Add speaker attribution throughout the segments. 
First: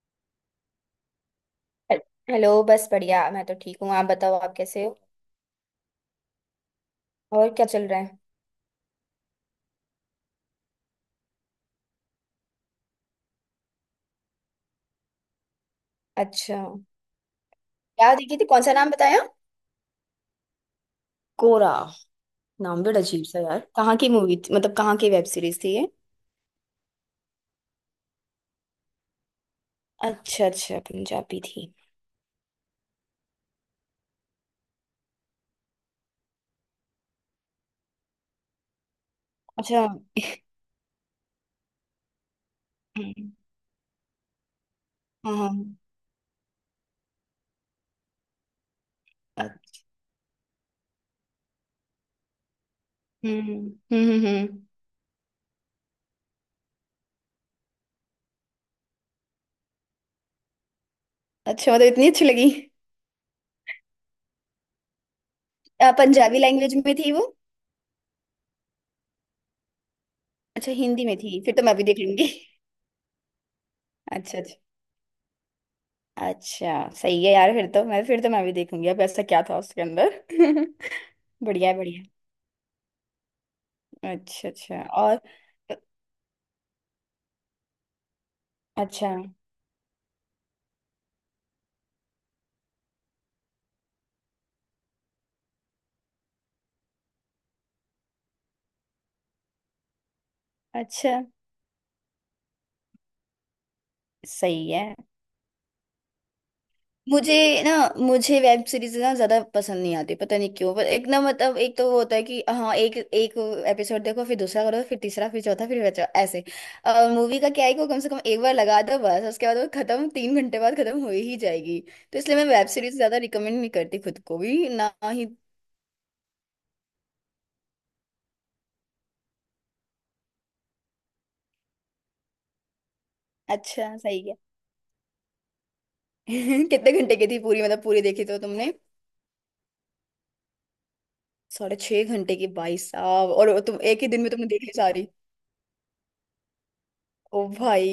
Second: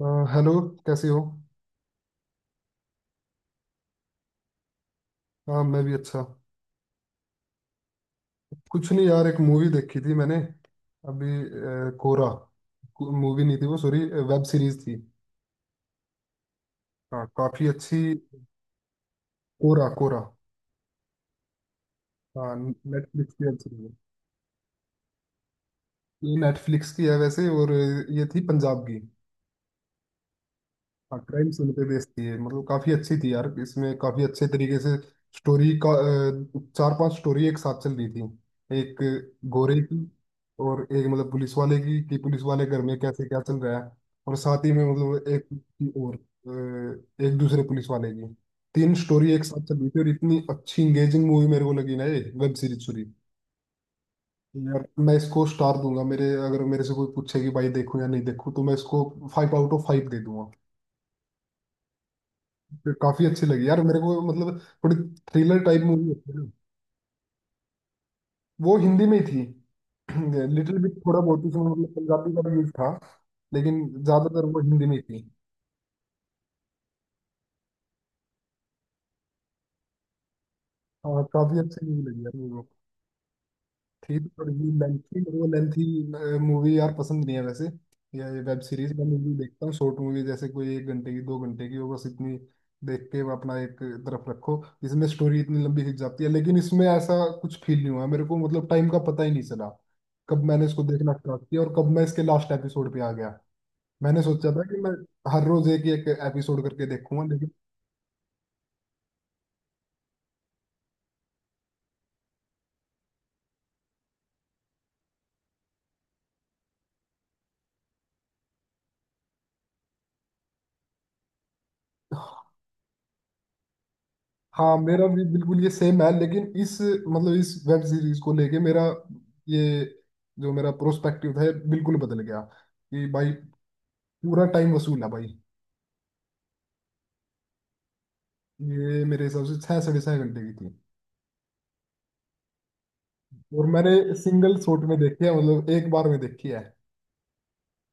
Speaker 1: अ, hello कैसे हो।
Speaker 2: हेल- हेलो। बस बढ़िया, मैं तो ठीक हूँ। आप बताओ, आप कैसे हो?
Speaker 1: हाँ मैं भी अच्छा।
Speaker 2: और क्या चल रहा है?
Speaker 1: कुछ नहीं यार, एक मूवी देखी थी मैंने अभी। कोरा। मूवी नहीं थी वो, सॉरी, वेब सीरीज थी।
Speaker 2: अच्छा।
Speaker 1: हाँ काफी अच्छी।
Speaker 2: क्या देखी थी? कौन सा नाम बताया?
Speaker 1: कोरा कोरा।
Speaker 2: कोरा?
Speaker 1: हाँ
Speaker 2: नाम बड़ा अजीब
Speaker 1: नेटफ्लिक्स
Speaker 2: सा
Speaker 1: की वेब
Speaker 2: यार।
Speaker 1: सीरीज
Speaker 2: कहाँ की मूवी थी, मतलब कहाँ की वेब सीरीज थी ये?
Speaker 1: है, ये नेटफ्लिक्स की है वैसे। और ये थी पंजाब की।
Speaker 2: अच्छा अच्छा,
Speaker 1: हाँ
Speaker 2: पंजाबी
Speaker 1: क्राइम सीन
Speaker 2: थी?
Speaker 1: पे बेस्ड थी ये, मतलब काफी अच्छी थी यार। इसमें काफी अच्छे तरीके से स्टोरी का चार पांच स्टोरी एक साथ चल रही थी। एक गोरे
Speaker 2: अच्छा।
Speaker 1: की, और एक मतलब पुलिस वाले की, कि पुलिस वाले घर में कैसे
Speaker 2: हम्म।
Speaker 1: क्या चल रहा है। और साथ ही में मतलब एक
Speaker 2: हाँ।
Speaker 1: की, और एक दूसरे पुलिस वाले की। तीन स्टोरी एक
Speaker 2: अ-
Speaker 1: साथ चल रही थी, और इतनी अच्छी इंगेजिंग मूवी मेरे को लगी ना ये, वेब सीरीज, सॉरी।
Speaker 2: हम्म हम्म हम्म हम्म।
Speaker 1: यार मैं इसको स्टार दूंगा मेरे, अगर मेरे से कोई पूछे कि भाई देखूं या नहीं देखूं तो मैं इसको फाइव आउट ऑफ फाइव दे दूंगा।
Speaker 2: अच्छा, मतलब इतनी अच्छी लगी?
Speaker 1: फिर काफी अच्छी लगी यार मेरे को, मतलब थोड़ी थ्रिलर टाइप मूवी होती है
Speaker 2: पंजाबी
Speaker 1: ना।
Speaker 2: लैंग्वेज में थी वो?
Speaker 1: वो हिंदी में ही थी।
Speaker 2: अच्छा,
Speaker 1: लिटिल बिट
Speaker 2: हिंदी में
Speaker 1: थोड़ा
Speaker 2: थी,
Speaker 1: बहुत
Speaker 2: फिर
Speaker 1: उसमें
Speaker 2: तो मैं भी
Speaker 1: मतलब
Speaker 2: देख लूंगी।
Speaker 1: पंजाबी का भी यूज था, लेकिन
Speaker 2: अच्छा
Speaker 1: ज्यादातर
Speaker 2: अच्छा।
Speaker 1: वो हिंदी में ही थी।
Speaker 2: अच्छा सही है यार। फिर तो मैं भी देखूंगी। अब ऐसा क्या था उसके अंदर?
Speaker 1: हाँ काफी
Speaker 2: बढ़िया है,
Speaker 1: अच्छी मूवी
Speaker 2: बढ़िया।
Speaker 1: लगी यार मेरे को। थी तो
Speaker 2: अच्छा
Speaker 1: थोड़ी
Speaker 2: अच्छा,
Speaker 1: लेंथी,
Speaker 2: और?
Speaker 1: वो लेंथी मूवी यार पसंद नहीं है वैसे, या ये वेब सीरीज। मैं
Speaker 2: अच्छा
Speaker 1: मूवी देखता हूँ शॉर्ट मूवी, जैसे कोई 1 घंटे की, 2 घंटे की, वो बस इतनी देख के वो अपना एक तरफ रखो। इसमें स्टोरी इतनी लंबी खिंच जाती है, लेकिन इसमें ऐसा कुछ फील नहीं हुआ मेरे को, मतलब टाइम का पता ही नहीं चला कब मैंने इसको देखना
Speaker 2: अच्छा
Speaker 1: स्टार्ट किया और कब मैं इसके लास्ट एपिसोड पे आ गया। मैंने सोचा था
Speaker 2: सही
Speaker 1: कि मैं
Speaker 2: है।
Speaker 1: हर रोज एक एक एपिसोड करके
Speaker 2: मुझे
Speaker 1: देखूंगा।
Speaker 2: ना, मुझे वेब सीरीज ना ज्यादा पसंद नहीं आती, पता नहीं क्यों। पर एक ना, मतलब एक तो वो होता है कि हाँ, एक एक एपिसोड देखो, फिर दूसरा करो, फिर तीसरा, फिर चौथा, फिर बचा ऐसे। और मूवी का क्या है कि वो कम से कम एक बार लगा दो, बस उसके बाद वो खत्म, 3 घंटे बाद खत्म हो ही जाएगी। तो इसलिए मैं वेब सीरीज ज्यादा रिकमेंड नहीं करती खुद को भी,
Speaker 1: हाँ
Speaker 2: ना
Speaker 1: मेरा भी
Speaker 2: ही।
Speaker 1: बिल्कुल ये सेम है, लेकिन इस, मतलब इस वेब सीरीज को लेके मेरा ये, जो मेरा प्रोस्पेक्टिव है बिल्कुल बदल गया कि भाई
Speaker 2: अच्छा सही है।
Speaker 1: पूरा टाइम वसूल है भाई।
Speaker 2: कितने घंटे की थी पूरी? मतलब पूरी देखी तो तुमने?
Speaker 1: ये मेरे हिसाब से 6 साढ़े 6 घंटे की थी,
Speaker 2: 6.5 घंटे की भाई साहब! और
Speaker 1: और
Speaker 2: तुम
Speaker 1: मैंने
Speaker 2: एक ही दिन में तुमने
Speaker 1: सिंगल
Speaker 2: देख ली
Speaker 1: शॉट में
Speaker 2: सारी?
Speaker 1: देखी है, मतलब एक बार में देखी है।
Speaker 2: ओ भाई!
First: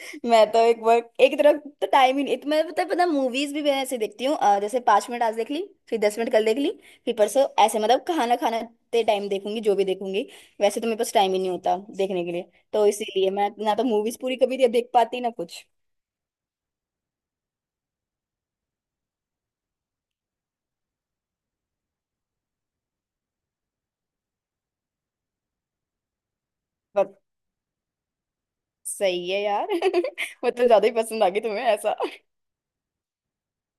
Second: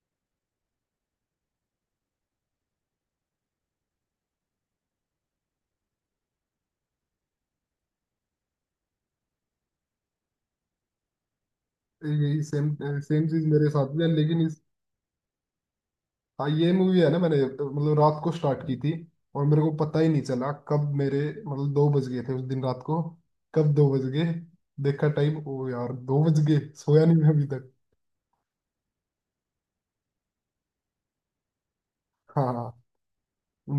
Speaker 2: मैं तो एक बार, एक तरफ तो टाइम ही नहीं, तो मैं पता पता मूवीज भी मैं ऐसे देखती हूँ। जैसे 5 मिनट आज देख ली, फिर 10 मिनट कल देख ली, फिर परसों ऐसे, मतलब खाना खाने टाइम देखूंगी जो भी देखूंगी। वैसे तो मेरे पास टाइम ही नहीं होता देखने के
Speaker 1: यही
Speaker 2: लिए,
Speaker 1: सेम,
Speaker 2: तो
Speaker 1: सेम
Speaker 2: इसीलिए
Speaker 1: चीज
Speaker 2: मैं
Speaker 1: मेरे
Speaker 2: ना तो
Speaker 1: साथ भी है
Speaker 2: मूवीज पूरी
Speaker 1: लेकिन
Speaker 2: कभी
Speaker 1: इस,
Speaker 2: देख पाती, ना कुछ।
Speaker 1: हाँ ये मूवी है ना, मैंने मतलब रात को स्टार्ट की थी और मेरे को पता ही नहीं चला कब मेरे, मतलब 2 बज गए थे उस दिन रात को। कब 2 बज गए, देखा टाइम, ओ यार 2 बज गए, सोया
Speaker 2: बट
Speaker 1: नहीं मैं अभी तक।
Speaker 2: सही है यार। मतलब ज्यादा ही पसंद आ गई तुम्हें ऐसा?
Speaker 1: हाँ हाँ।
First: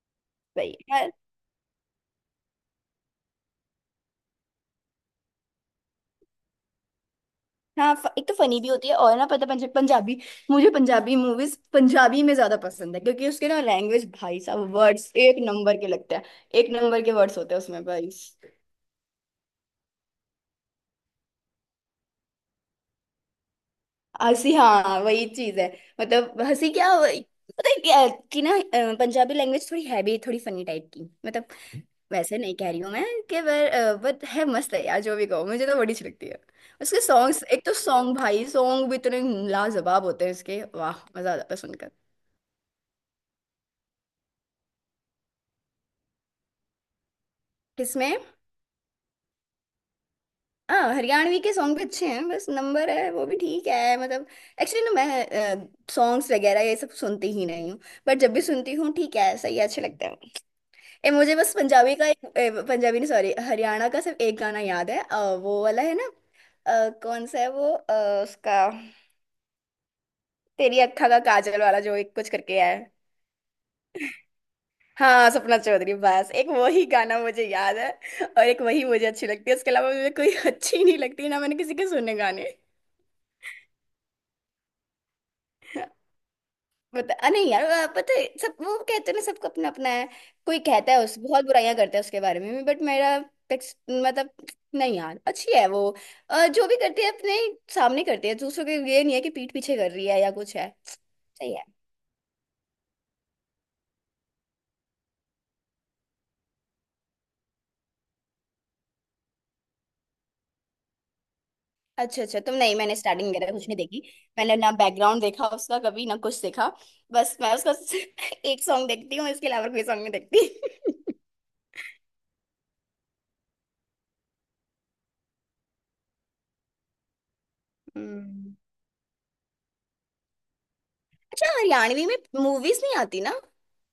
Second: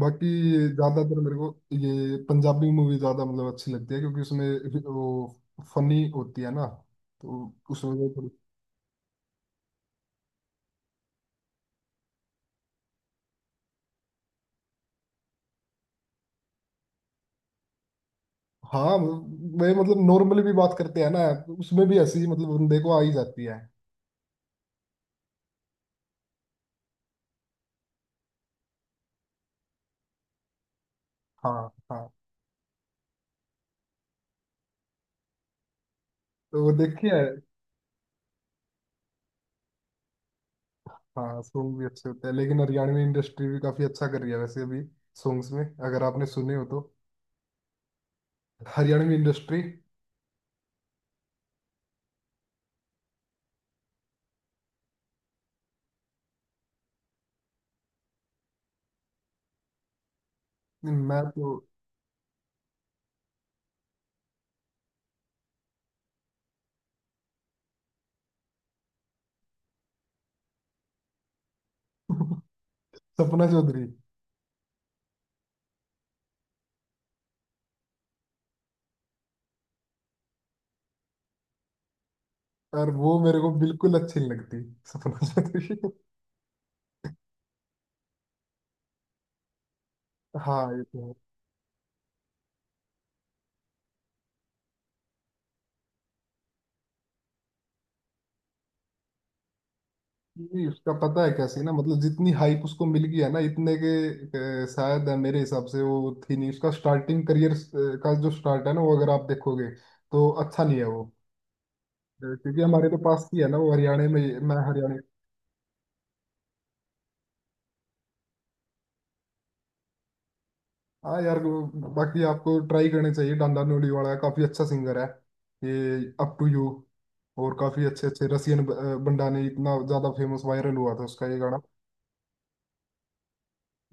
Speaker 1: बाकी
Speaker 2: सही है।
Speaker 1: ज्यादातर मेरे को ये पंजाबी मूवी ज्यादा मतलब अच्छी लगती है, क्योंकि उसमें वो फनी होती है ना, तो उस
Speaker 2: हाँ,
Speaker 1: वजह से
Speaker 2: एक
Speaker 1: थोड़ी-
Speaker 2: तो फनी भी होती है, और ना, पता, पंजाबी, मुझे पंजाबी मूवीज पंजाबी में ज्यादा पसंद है क्योंकि उसके ना लैंग्वेज, भाई साहब, वर्ड्स एक नंबर के लगते हैं। एक नंबर के वर्ड्स होते हैं उसमें भाई।
Speaker 1: हाँ वे मतलब नॉर्मली भी बात करते हैं ना, उसमें भी हंसी मतलब बंदे को आ ही जाती है।
Speaker 2: हंसी, हाँ वही चीज है। मतलब हंसी क्या, पता है क्या, कि ना, पंजाबी लैंग्वेज थोड़ी है भी, थोड़ी फनी टाइप की मतलब।
Speaker 1: हाँ हाँ,
Speaker 2: वैसे नहीं कह रही हूँ मैं कि वर, बट है, मस्त है यार, जो भी कहो, मुझे तो बड़ी अच्छी लगती है।
Speaker 1: तो वो
Speaker 2: उसके
Speaker 1: देखिए।
Speaker 2: सॉन्ग्स, एक तो सॉन्ग, भाई सॉन्ग भी इतने लाजवाब होते हैं इसके, वाह मजा
Speaker 1: हाँ
Speaker 2: आता है
Speaker 1: सॉन्ग भी
Speaker 2: सुनकर।
Speaker 1: अच्छे होते हैं, लेकिन हरियाणवी इंडस्ट्री भी काफी अच्छा कर रही है वैसे अभी सॉन्ग्स में, अगर आपने सुने हो तो।
Speaker 2: किसमें?
Speaker 1: हरियाणवी इंडस्ट्री।
Speaker 2: हाँ, हरियाणवी के सॉन्ग भी अच्छे हैं, बस नंबर है, वो भी ठीक है मतलब। एक्चुअली ना, मैं सॉन्ग्स वगैरह ये सब सुनती ही नहीं हूँ। बट जब भी सुनती हूँ, ठीक है सही है, अच्छे लगते हैं। ए,
Speaker 1: मैं
Speaker 2: मुझे बस
Speaker 1: तो
Speaker 2: पंजाबी का एक, ए, पंजाबी नहीं सॉरी, हरियाणा का सिर्फ एक गाना याद है, वो वाला है ना, कौन सा है वो, उसका, तेरी अक्खा का काजल वाला, जो एक कुछ करके है।
Speaker 1: सपना चौधरी,
Speaker 2: हाँ सपना चौधरी, बस एक वही गाना मुझे याद है। और एक वही मुझे अच्छी लगती है, उसके अलावा मुझे कोई अच्छी नहीं लगती, ना मैंने किसी के सुने गाने।
Speaker 1: और वो मेरे को बिल्कुल अच्छी नहीं लगती, सपना चौधरी।
Speaker 2: बता, नहीं यार, पता है, सब वो कहते हैं ना, सबका अपना अपना है। कोई
Speaker 1: हाँ ये
Speaker 2: कहता है
Speaker 1: तो है।
Speaker 2: उस बहुत बुराइयां करता है उसके बारे में, बट मेरा मतलब, नहीं यार अच्छी है वो, जो भी करती है अपने सामने करती है, दूसरों के, ये नहीं है कि पीठ पीछे कर रही है या कुछ
Speaker 1: नहीं,
Speaker 2: है,
Speaker 1: उसका पता है क्या
Speaker 2: सही है।
Speaker 1: सीन है, मतलब जितनी हाइप उसको मिल गई है ना, इतने के शायद मेरे हिसाब से वो थी नहीं। उसका स्टार्टिंग करियर का जो स्टार्ट है ना, वो अगर आप देखोगे तो अच्छा नहीं है वो.
Speaker 2: अच्छा अच्छा, तुम
Speaker 1: क्योंकि
Speaker 2: नहीं,
Speaker 1: हमारे
Speaker 2: मैंने
Speaker 1: तो पास
Speaker 2: स्टार्टिंग
Speaker 1: की है
Speaker 2: वगैरह
Speaker 1: ना
Speaker 2: कुछ
Speaker 1: वो,
Speaker 2: नहीं देखी,
Speaker 1: हरियाणा में। मैं
Speaker 2: मैंने ना
Speaker 1: हरियाणा,
Speaker 2: बैकग्राउंड देखा उसका कभी ना कुछ देखा। बस मैं उसका एक सॉन्ग देखती हूँ, इसके अलावा कोई सॉन्ग नहीं देखती।
Speaker 1: हाँ यार वो- बाकी आपको ट्राई करने चाहिए, डांडा न्यूली वाला काफी अच्छा सिंगर है ये, अप टू यू। और काफी अच्छे अच्छे
Speaker 2: हम्म।
Speaker 1: रसियन बंडा ने इतना ज्यादा फेमस वायरल हुआ था उसका ये
Speaker 2: अच्छा,
Speaker 1: गाना।
Speaker 2: हरियाणवी में मूवीज नहीं आती ना?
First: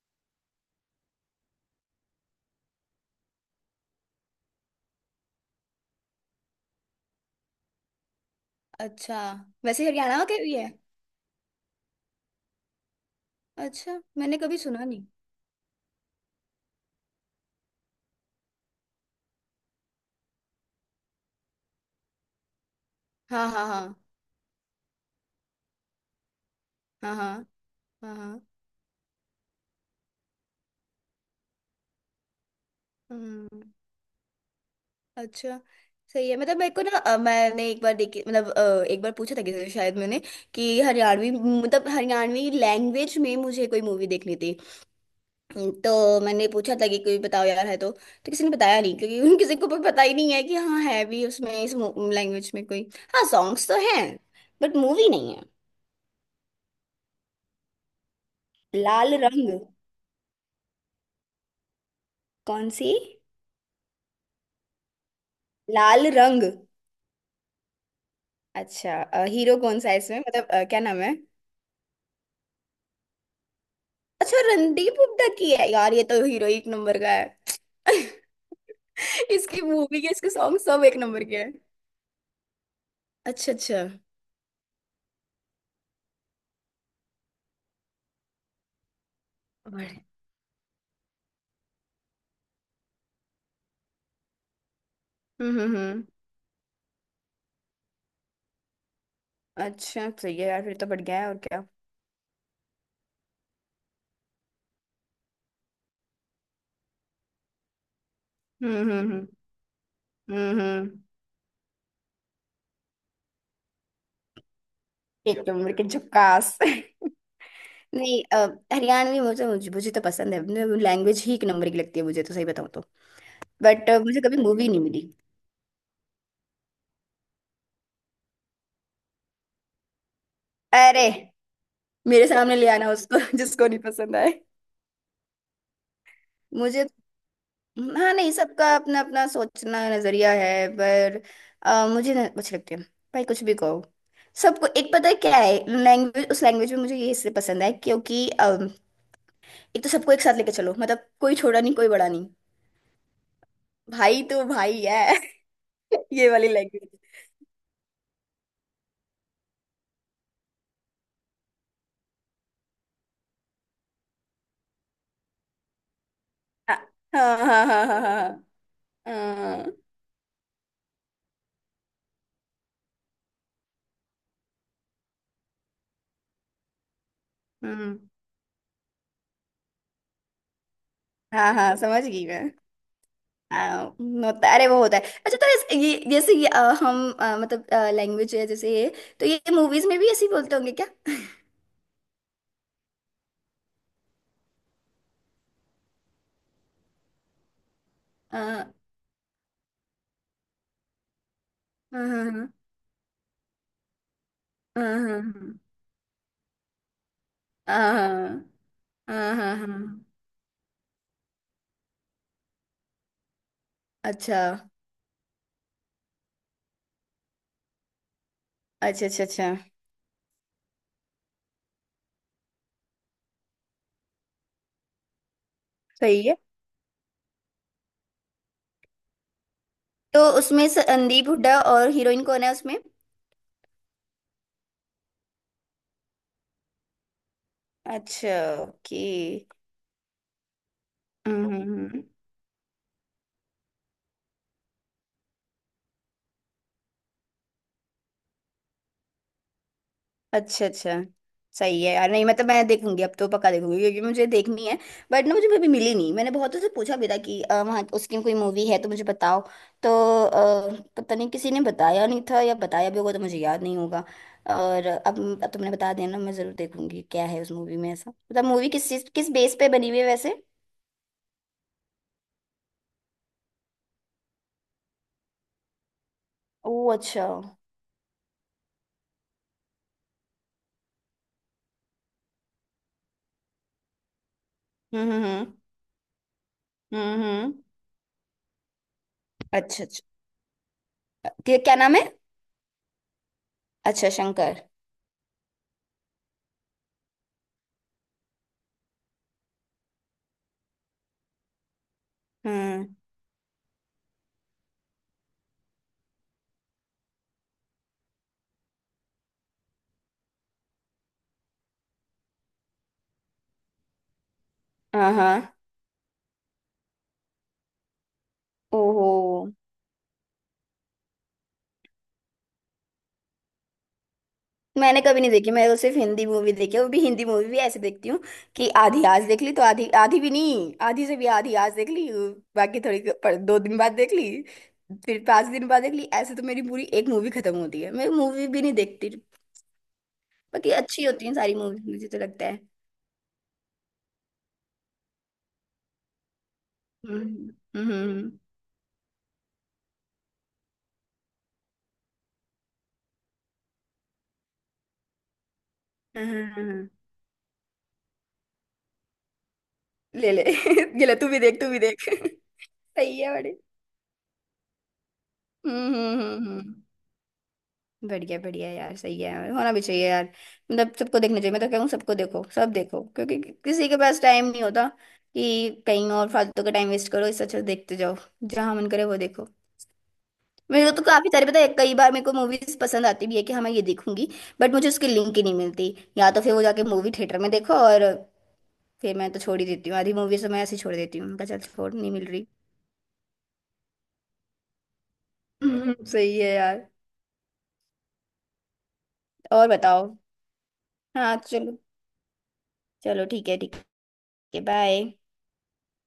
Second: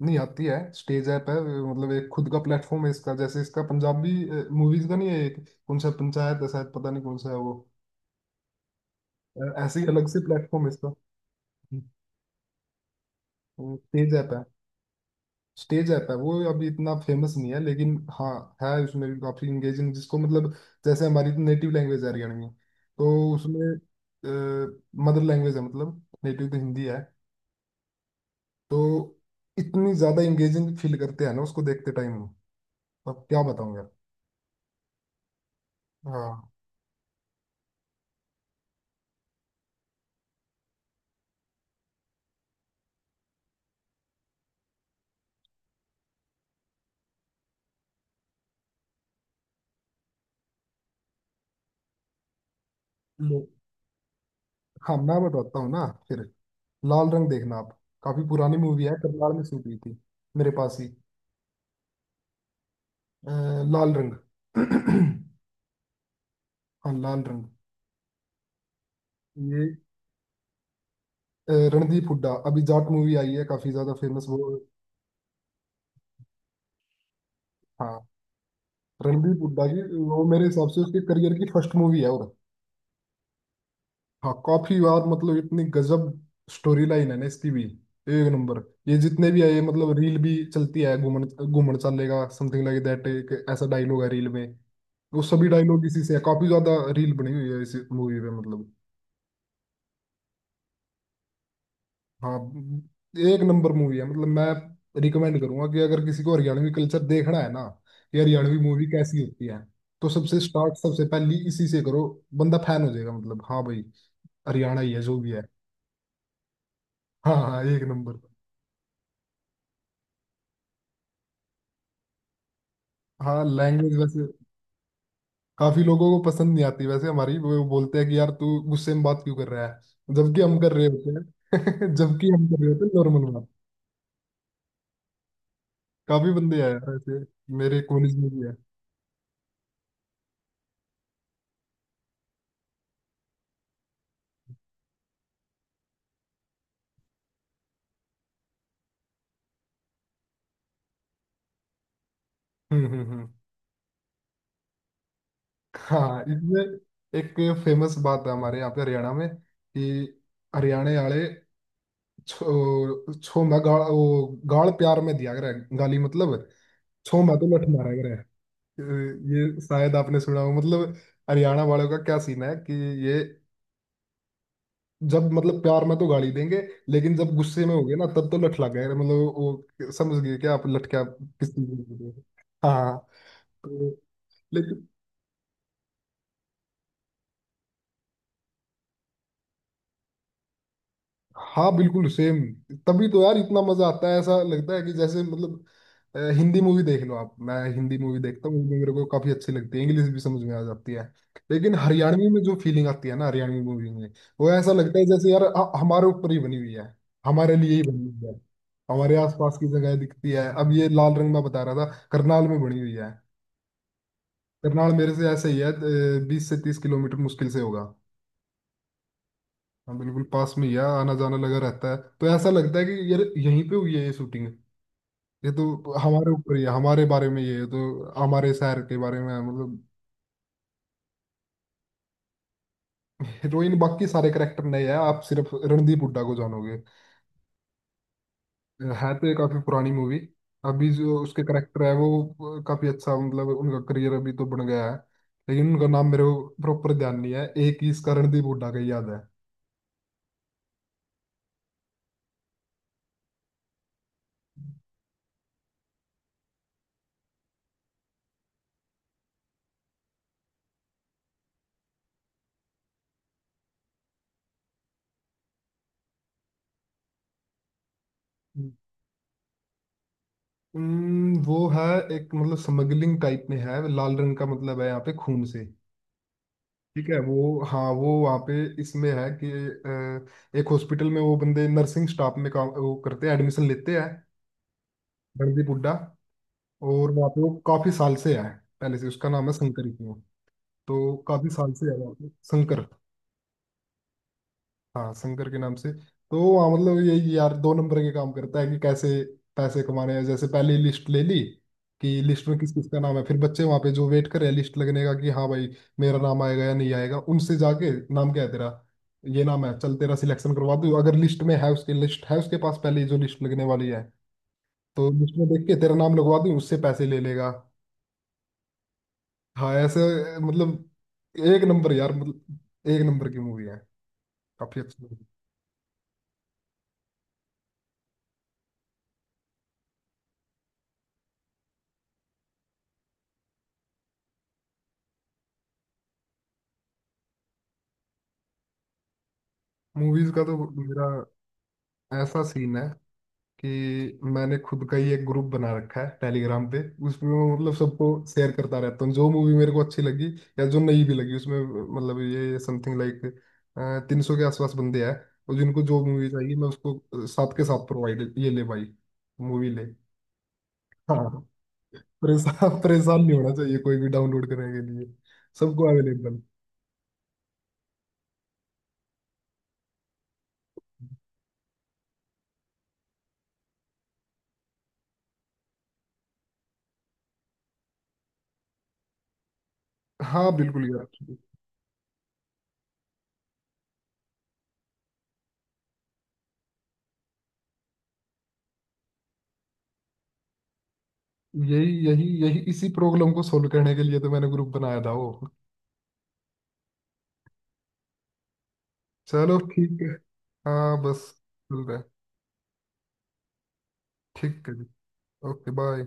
Speaker 1: नहीं आती है, स्टेज ऐप है, मतलब एक खुद का प्लेटफॉर्म है इसका, जैसे इसका पंजाबी मूवीज का नहीं है एक, कौन सा पंचायत है शायद, पता नहीं कौन सा है वो।
Speaker 2: अच्छा,
Speaker 1: ऐसे ही
Speaker 2: वैसे
Speaker 1: अलग से
Speaker 2: हरियाणा का भी
Speaker 1: प्लेटफॉर्म
Speaker 2: है?
Speaker 1: है इसका,
Speaker 2: अच्छा,
Speaker 1: स्टेज ऐप
Speaker 2: मैंने
Speaker 1: है।
Speaker 2: कभी सुना नहीं।
Speaker 1: स्टेज ऐप है वो, अभी इतना फेमस नहीं है लेकिन हाँ है, उसमें भी काफी इंगेजिंग जिसको, मतलब जैसे हमारी नेटिव लैंग्वेज है हरियाणवी, तो
Speaker 2: हाँ हाँ
Speaker 1: उसमें
Speaker 2: हाँ
Speaker 1: मदर लैंग्वेज है, मतलब नेटिव तो हिंदी है।
Speaker 2: हाँ हाँ। हाँ हाँ।
Speaker 1: तो इतनी ज्यादा इंगेजिंग फील करते हैं ना उसको देखते टाइम। अब क्या
Speaker 2: हम्म।
Speaker 1: बताऊं यार।
Speaker 2: अच्छा सही है
Speaker 1: हाँ
Speaker 2: मतलब। मेरे को ना, मैंने एक बार देखी, मतलब एक बार पूछा था किसी से शायद मैंने, कि हरियाणवी, मतलब हरियाणवी लैंग्वेज में मुझे कोई मूवी देखनी थी। तो मैंने पूछा था कि कोई बताओ यार है तो किसी ने बताया नहीं, क्योंकि उन किसी को भी पता ही नहीं है कि हाँ है भी उसमें इस लैंग्वेज में कोई। हाँ,
Speaker 1: लो-
Speaker 2: सॉन्ग्स तो हैं बट
Speaker 1: हाँ
Speaker 2: मूवी
Speaker 1: मैं
Speaker 2: नहीं है।
Speaker 1: बताता हूँ ना फिर, लाल रंग देखना आप, काफी पुरानी मूवी है,
Speaker 2: लाल
Speaker 1: करनाल में
Speaker 2: रंग?
Speaker 1: शूट हुई थी, मेरे पास ही।
Speaker 2: कौन सी?
Speaker 1: अ, लाल रंग।
Speaker 2: लाल रंग।
Speaker 1: हाँ लाल
Speaker 2: अच्छा, हीरो
Speaker 1: रंग।
Speaker 2: कौन सा है इसमें, मतलब क्या नाम है?
Speaker 1: रणदीप हुड्डा, अभी जाट मूवी आई है काफी ज्यादा फेमस
Speaker 2: अच्छा,
Speaker 1: वो।
Speaker 2: रणदीप हुड्डा की है यार, ये तो हीरो एक नंबर का है।
Speaker 1: हाँ रणदीप
Speaker 2: इसकी
Speaker 1: हुड्डा की,
Speaker 2: मूवी के,
Speaker 1: वो
Speaker 2: इसके
Speaker 1: मेरे
Speaker 2: सॉन्ग
Speaker 1: हिसाब से
Speaker 2: सब एक
Speaker 1: उसके
Speaker 2: नंबर
Speaker 1: करियर
Speaker 2: के
Speaker 1: की
Speaker 2: हैं।
Speaker 1: फर्स्ट मूवी है। और
Speaker 2: अच्छा अच्छा,
Speaker 1: हाँ काफी बार, मतलब इतनी गजब स्टोरी लाइन है ना इसकी भी, एक नंबर। ये जितने भी आए मतलब
Speaker 2: और-
Speaker 1: रील भी चलती है, घूमन घूमन चलेगा समथिंग लाइक दैट, एक ऐसा डायलॉग है रील में, वो सभी डायलॉग इसी
Speaker 2: हम्म।
Speaker 1: से है, काफी ज्यादा रील बनी हुई है इस मूवी में मतलब।
Speaker 2: अच्छा सही है यार, फिर तो बढ़ गया है। और क्या।
Speaker 1: हाँ एक नंबर मूवी है, मतलब मैं रिकमेंड करूंगा कि अगर किसी को हरियाणवी कल्चर देखना है ना, कि हरियाणवी
Speaker 2: हम्म
Speaker 1: मूवी
Speaker 2: हम्म
Speaker 1: कैसी
Speaker 2: हम्म
Speaker 1: होती है, तो सबसे
Speaker 2: हम्म
Speaker 1: स्टार्ट
Speaker 2: हम्म।
Speaker 1: सबसे पहली इसी से करो। बंदा फैन हो जाएगा मतलब, हाँ भाई हरियाणा ही है जो भी है।
Speaker 2: एक नंबर के, झकास।
Speaker 1: हाँ हाँ एक नंबर।
Speaker 2: नहीं, हरियाणवी मुझे, मुझे तो पसंद है। लैंग्वेज ही एक नंबर की लगती है मुझे तो, सही बताऊँ तो।
Speaker 1: हाँ
Speaker 2: बट
Speaker 1: लैंग्वेज
Speaker 2: मुझे
Speaker 1: वैसे
Speaker 2: कभी मूवी नहीं मिली।
Speaker 1: काफी लोगों को पसंद नहीं आती वैसे हमारी, वो बोलते हैं कि यार तू गुस्से में बात क्यों कर रहा है, जबकि हम कर रहे
Speaker 2: अरे,
Speaker 1: होते हैं
Speaker 2: मेरे
Speaker 1: जबकि हम
Speaker 2: सामने
Speaker 1: कर
Speaker 2: ले
Speaker 1: रहे होते
Speaker 2: आना
Speaker 1: हैं
Speaker 2: उसको
Speaker 1: नॉर्मल बात।
Speaker 2: जिसको नहीं पसंद आए,
Speaker 1: काफी बंदे आए
Speaker 2: मुझे।
Speaker 1: हैं ऐसे, मेरे
Speaker 2: हाँ,
Speaker 1: कॉलेज में
Speaker 2: नहीं
Speaker 1: भी है।
Speaker 2: सबका अपना अपना सोचना, नजरिया है पर। मुझे अच्छे लगते हैं। भाई कुछ भी कहो। सबको एक, पता है क्या है लैंग्वेज, उस लैंग्वेज में मुझे ये इसलिए पसंद है क्योंकि एक तो सबको एक साथ लेके चलो, मतलब कोई छोटा नहीं कोई बड़ा नहीं।
Speaker 1: हम्म।
Speaker 2: भाई तो भाई है।
Speaker 1: हाँ
Speaker 2: ये वाली
Speaker 1: इसमें
Speaker 2: लैंग्वेज।
Speaker 1: एक फेमस बात है हमारे यहाँ पे हरियाणा में कि हरियाणा वाले छो छो मैं गाल, वो गाल प्यार में दिया करे, गाली मतलब,
Speaker 2: हाँ
Speaker 1: छो मैं
Speaker 2: हाँ
Speaker 1: तो
Speaker 2: हाँ
Speaker 1: लठ
Speaker 2: हाँ
Speaker 1: मारा
Speaker 2: हाँ।
Speaker 1: करे।
Speaker 2: हाँ
Speaker 1: ये
Speaker 2: हाँ।
Speaker 1: शायद आपने सुना हो मतलब, हरियाणा वालों का क्या सीन है कि ये जब मतलब प्यार में तो गाली देंगे, लेकिन जब गुस्से में हो गए
Speaker 2: हम्म।
Speaker 1: ना, तब तो लठ लग गए, मतलब वो समझ गए कि आप लठ क्या
Speaker 2: हाँ
Speaker 1: किस चीज
Speaker 2: हाँ
Speaker 1: में बोल
Speaker 2: समझ
Speaker 1: रहे
Speaker 2: गई मैं।
Speaker 1: हो। हाँ, तो
Speaker 2: होता, अरे वो होता है। अच्छा, तो ये जैसे ये, हम, मतलब लैंग्वेज है, जैसे ये तो ये मूवीज में भी ऐसे ही बोलते होंगे।
Speaker 1: हाँ बिल्कुल सेम, तभी तो यार इतना मजा आता है, ऐसा लगता है कि जैसे मतलब हिंदी मूवी देख लो आप, मैं हिंदी मूवी देखता हूँ
Speaker 2: क्या।
Speaker 1: वो भी मेरे को काफी अच्छी लगती है, इंग्लिश भी समझ में आ जाती है, लेकिन
Speaker 2: हाँ
Speaker 1: हरियाणवी में
Speaker 2: हाँ
Speaker 1: जो फीलिंग आती है ना हरियाणवी मूवी में, वो ऐसा लगता है
Speaker 2: हाँ
Speaker 1: जैसे यार हमारे ऊपर ही बनी हुई है, हमारे लिए ही
Speaker 2: हाँ
Speaker 1: बनी हुई
Speaker 2: हाँ
Speaker 1: है, हमारे
Speaker 2: हाँ हाँ
Speaker 1: आसपास की जगह
Speaker 2: हाँ।
Speaker 1: दिखती है। अब ये लाल रंग में बता रहा था, करनाल में बनी हुई है,
Speaker 2: अच्छा
Speaker 1: करनाल मेरे से ऐसे ही है, 20 से 30 किलोमीटर मुश्किल से होगा।
Speaker 2: अच्छा अच्छा अच्छा
Speaker 1: हाँ बिल्कुल पास में ही है, आना जाना लगा रहता है, तो ऐसा लगता है कि यार यहीं पे हुई है ये शूटिंग, ये तो
Speaker 2: सही
Speaker 1: हमारे
Speaker 2: है।
Speaker 1: ऊपर ही है, हमारे बारे में ये है, तो हमारे शहर के बारे में है, मतलब।
Speaker 2: तो उसमें संदीप हुड्डा और हीरोइन कौन है उसमें?
Speaker 1: हीरोइन बाकी सारे करेक्टर नए हैं, आप सिर्फ रणदीप हुड्डा को जानोगे,
Speaker 2: अच्छा, ओके।
Speaker 1: है तो ये काफी पुरानी मूवी। अभी जो उसके
Speaker 2: हम्म, हम्म,
Speaker 1: करेक्टर है
Speaker 2: हम्म।
Speaker 1: वो काफी अच्छा, मतलब उनका करियर अभी तो बन गया है, लेकिन उनका नाम मेरे को प्रॉपर ध्यान नहीं है, एक ही इसका रणदीप हुड्डा का ही याद है।
Speaker 2: अच्छा अच्छा सही है यार, नहीं मतलब मैं देखूंगी अब, तो पक्का देखूंगी क्योंकि मुझे देखनी है। बट ना मुझे कभी मिली नहीं, मैंने बहुतों से पूछा भी था कि वहाँ उसकी कोई मूवी है तो मुझे बताओ तो। पता नहीं, किसी ने बताया नहीं था, या बताया भी होगा तो मुझे याद नहीं होगा। और अब तुमने बता दिया ना, मैं जरूर देखूंगी। क्या है उस मूवी में ऐसा, मतलब मूवी किस चीज, किस बेस पे बनी हुई है वैसे?
Speaker 1: वो है एक मतलब स्मगलिंग टाइप में है, लाल रंग का मतलब है यहाँ पे खून से,
Speaker 2: ओ
Speaker 1: ठीक है
Speaker 2: अच्छा, हम्म।
Speaker 1: वो। हाँ वो वहाँ पे, इसमें है कि एक हॉस्पिटल में वो बंदे नर्सिंग स्टाफ में काम वो करते हैं, एडमिशन लेते हैं,
Speaker 2: हम्म हम्म
Speaker 1: रणदीप हुड्डा। और वहाँ पे वो
Speaker 2: हम्म
Speaker 1: काफी साल से है, पहले से, उसका नाम है
Speaker 2: अच्छा
Speaker 1: शंकर ही
Speaker 2: अच्छा।
Speaker 1: वो, तो काफी
Speaker 2: क्या
Speaker 1: साल
Speaker 2: क्या
Speaker 1: से
Speaker 2: नाम
Speaker 1: है
Speaker 2: है?
Speaker 1: वहाँ पे शंकर।
Speaker 2: अच्छा शंकर।
Speaker 1: हाँ शंकर के नाम से। तो वो हाँ मतलब यही यार दो नंबर के काम करता है कि कैसे पैसे कमाने हैं, जैसे पहले लिस्ट ले ली कि लिस्ट में किस
Speaker 2: हम्म।
Speaker 1: किस का नाम है, फिर बच्चे वहां पे जो वेट कर रहे हैं लिस्ट लगने का कि हाँ भाई मेरा नाम आएगा या नहीं आएगा, उनसे जाके नाम क्या है तेरा, ये नाम है, चल तेरा सिलेक्शन करवा दूँ, अगर लिस्ट में है, उसकी लिस्ट है उसके पास पहले ही जो लिस्ट लगने वाली है, तो
Speaker 2: हाँ
Speaker 1: लिस्ट में
Speaker 2: हाँ।
Speaker 1: देख के तेरा नाम लगवा दूँ, उससे पैसे ले लेगा।
Speaker 2: ओहो।
Speaker 1: हाँ ऐसे, मतलब एक नंबर यार, मतलब एक नंबर की मूवी है काफी
Speaker 2: मैंने
Speaker 1: अच्छी।
Speaker 2: कभी नहीं देखी, मैं तो सिर्फ हिंदी मूवी देखी है, वो भी हिंदी मूवी भी ऐसे देखती हूँ, कि आधी आज देख ली, तो आधी, आधी भी नहीं, आधी से भी आधी आज देख ली, बाकी थोड़ी पर 2 दिन बाद देख ली, फिर 5 दिन बाद देख ली, ऐसे तो मेरी पूरी एक मूवी खत्म होती है, मैं मूवी भी नहीं देखती।
Speaker 1: मूवीज का तो
Speaker 2: बाकी अच्छी
Speaker 1: मेरा
Speaker 2: होती है सारी मूवी, मुझे तो
Speaker 1: ऐसा
Speaker 2: लगता है।
Speaker 1: सीन है कि मैंने खुद का ही एक ग्रुप बना रखा है टेलीग्राम पे, उसमें
Speaker 2: हम्म
Speaker 1: मैं मतलब सबको
Speaker 2: हम्म।
Speaker 1: शेयर करता रहता हूँ जो मूवी मेरे को अच्छी लगी या जो नहीं भी लगी उसमें, मतलब ये समथिंग लाइक 300 के आसपास बंदे हैं, और जिनको जो
Speaker 2: हाँ,
Speaker 1: मूवी
Speaker 2: हाँ,
Speaker 1: चाहिए
Speaker 2: हाँ,
Speaker 1: मैं
Speaker 2: हाँ।
Speaker 1: उसको साथ के साथ प्रोवाइड, ये ले भाई मूवी ले।
Speaker 2: ले ले, ये ले, तू भी
Speaker 1: हाँ
Speaker 2: देख, तू भी देख।
Speaker 1: परेशान
Speaker 2: सही
Speaker 1: परेशान
Speaker 2: है
Speaker 1: नहीं होना
Speaker 2: बड़े।
Speaker 1: चाहिए कोई भी डाउनलोड करने के लिए, सबको
Speaker 2: हम्म हम्म
Speaker 1: अवेलेबल।
Speaker 2: हम्म हम्म। बढ़िया बढ़िया यार, सही है, होना भी चाहिए यार। मतलब सबको देखना चाहिए, मैं तो कहूँ सबको देखो, सब देखो, क्योंकि किसी के पास टाइम नहीं होता कि कहीं और फालतू का टाइम वेस्ट करो, इससे अच्छा देखते जाओ, जहां मन करे वो देखो।
Speaker 1: हाँ बिल्कुल
Speaker 2: मेरे को तो
Speaker 1: यार।
Speaker 2: काफी सारे पता है, कई बार मेरे को मूवीज पसंद आती भी है कि हाँ मैं ये देखूंगी, बट मुझे उसकी लिंक ही नहीं मिलती, या तो फिर वो जाके मूवी थिएटर में देखो, और फिर मैं तो छोड़ ही देती हूँ आधी मूवी से, मैं ऐसे ही छोड़ देती हूँ, मैं कहा, चल
Speaker 1: यही
Speaker 2: छोड़, नहीं
Speaker 1: यही
Speaker 2: मिल रही।
Speaker 1: यही इसी प्रॉब्लम को सोल्व करने के लिए तो मैंने ग्रुप बनाया था वो।
Speaker 2: सही है यार।
Speaker 1: चलो
Speaker 2: और
Speaker 1: ठीक।
Speaker 2: बताओ?
Speaker 1: हाँ बस
Speaker 2: हाँ चलो।
Speaker 1: चल रहा है।
Speaker 2: चलो ठीक है, ठीक है
Speaker 1: ठीक है जी।
Speaker 2: बाय।
Speaker 1: Okay bye.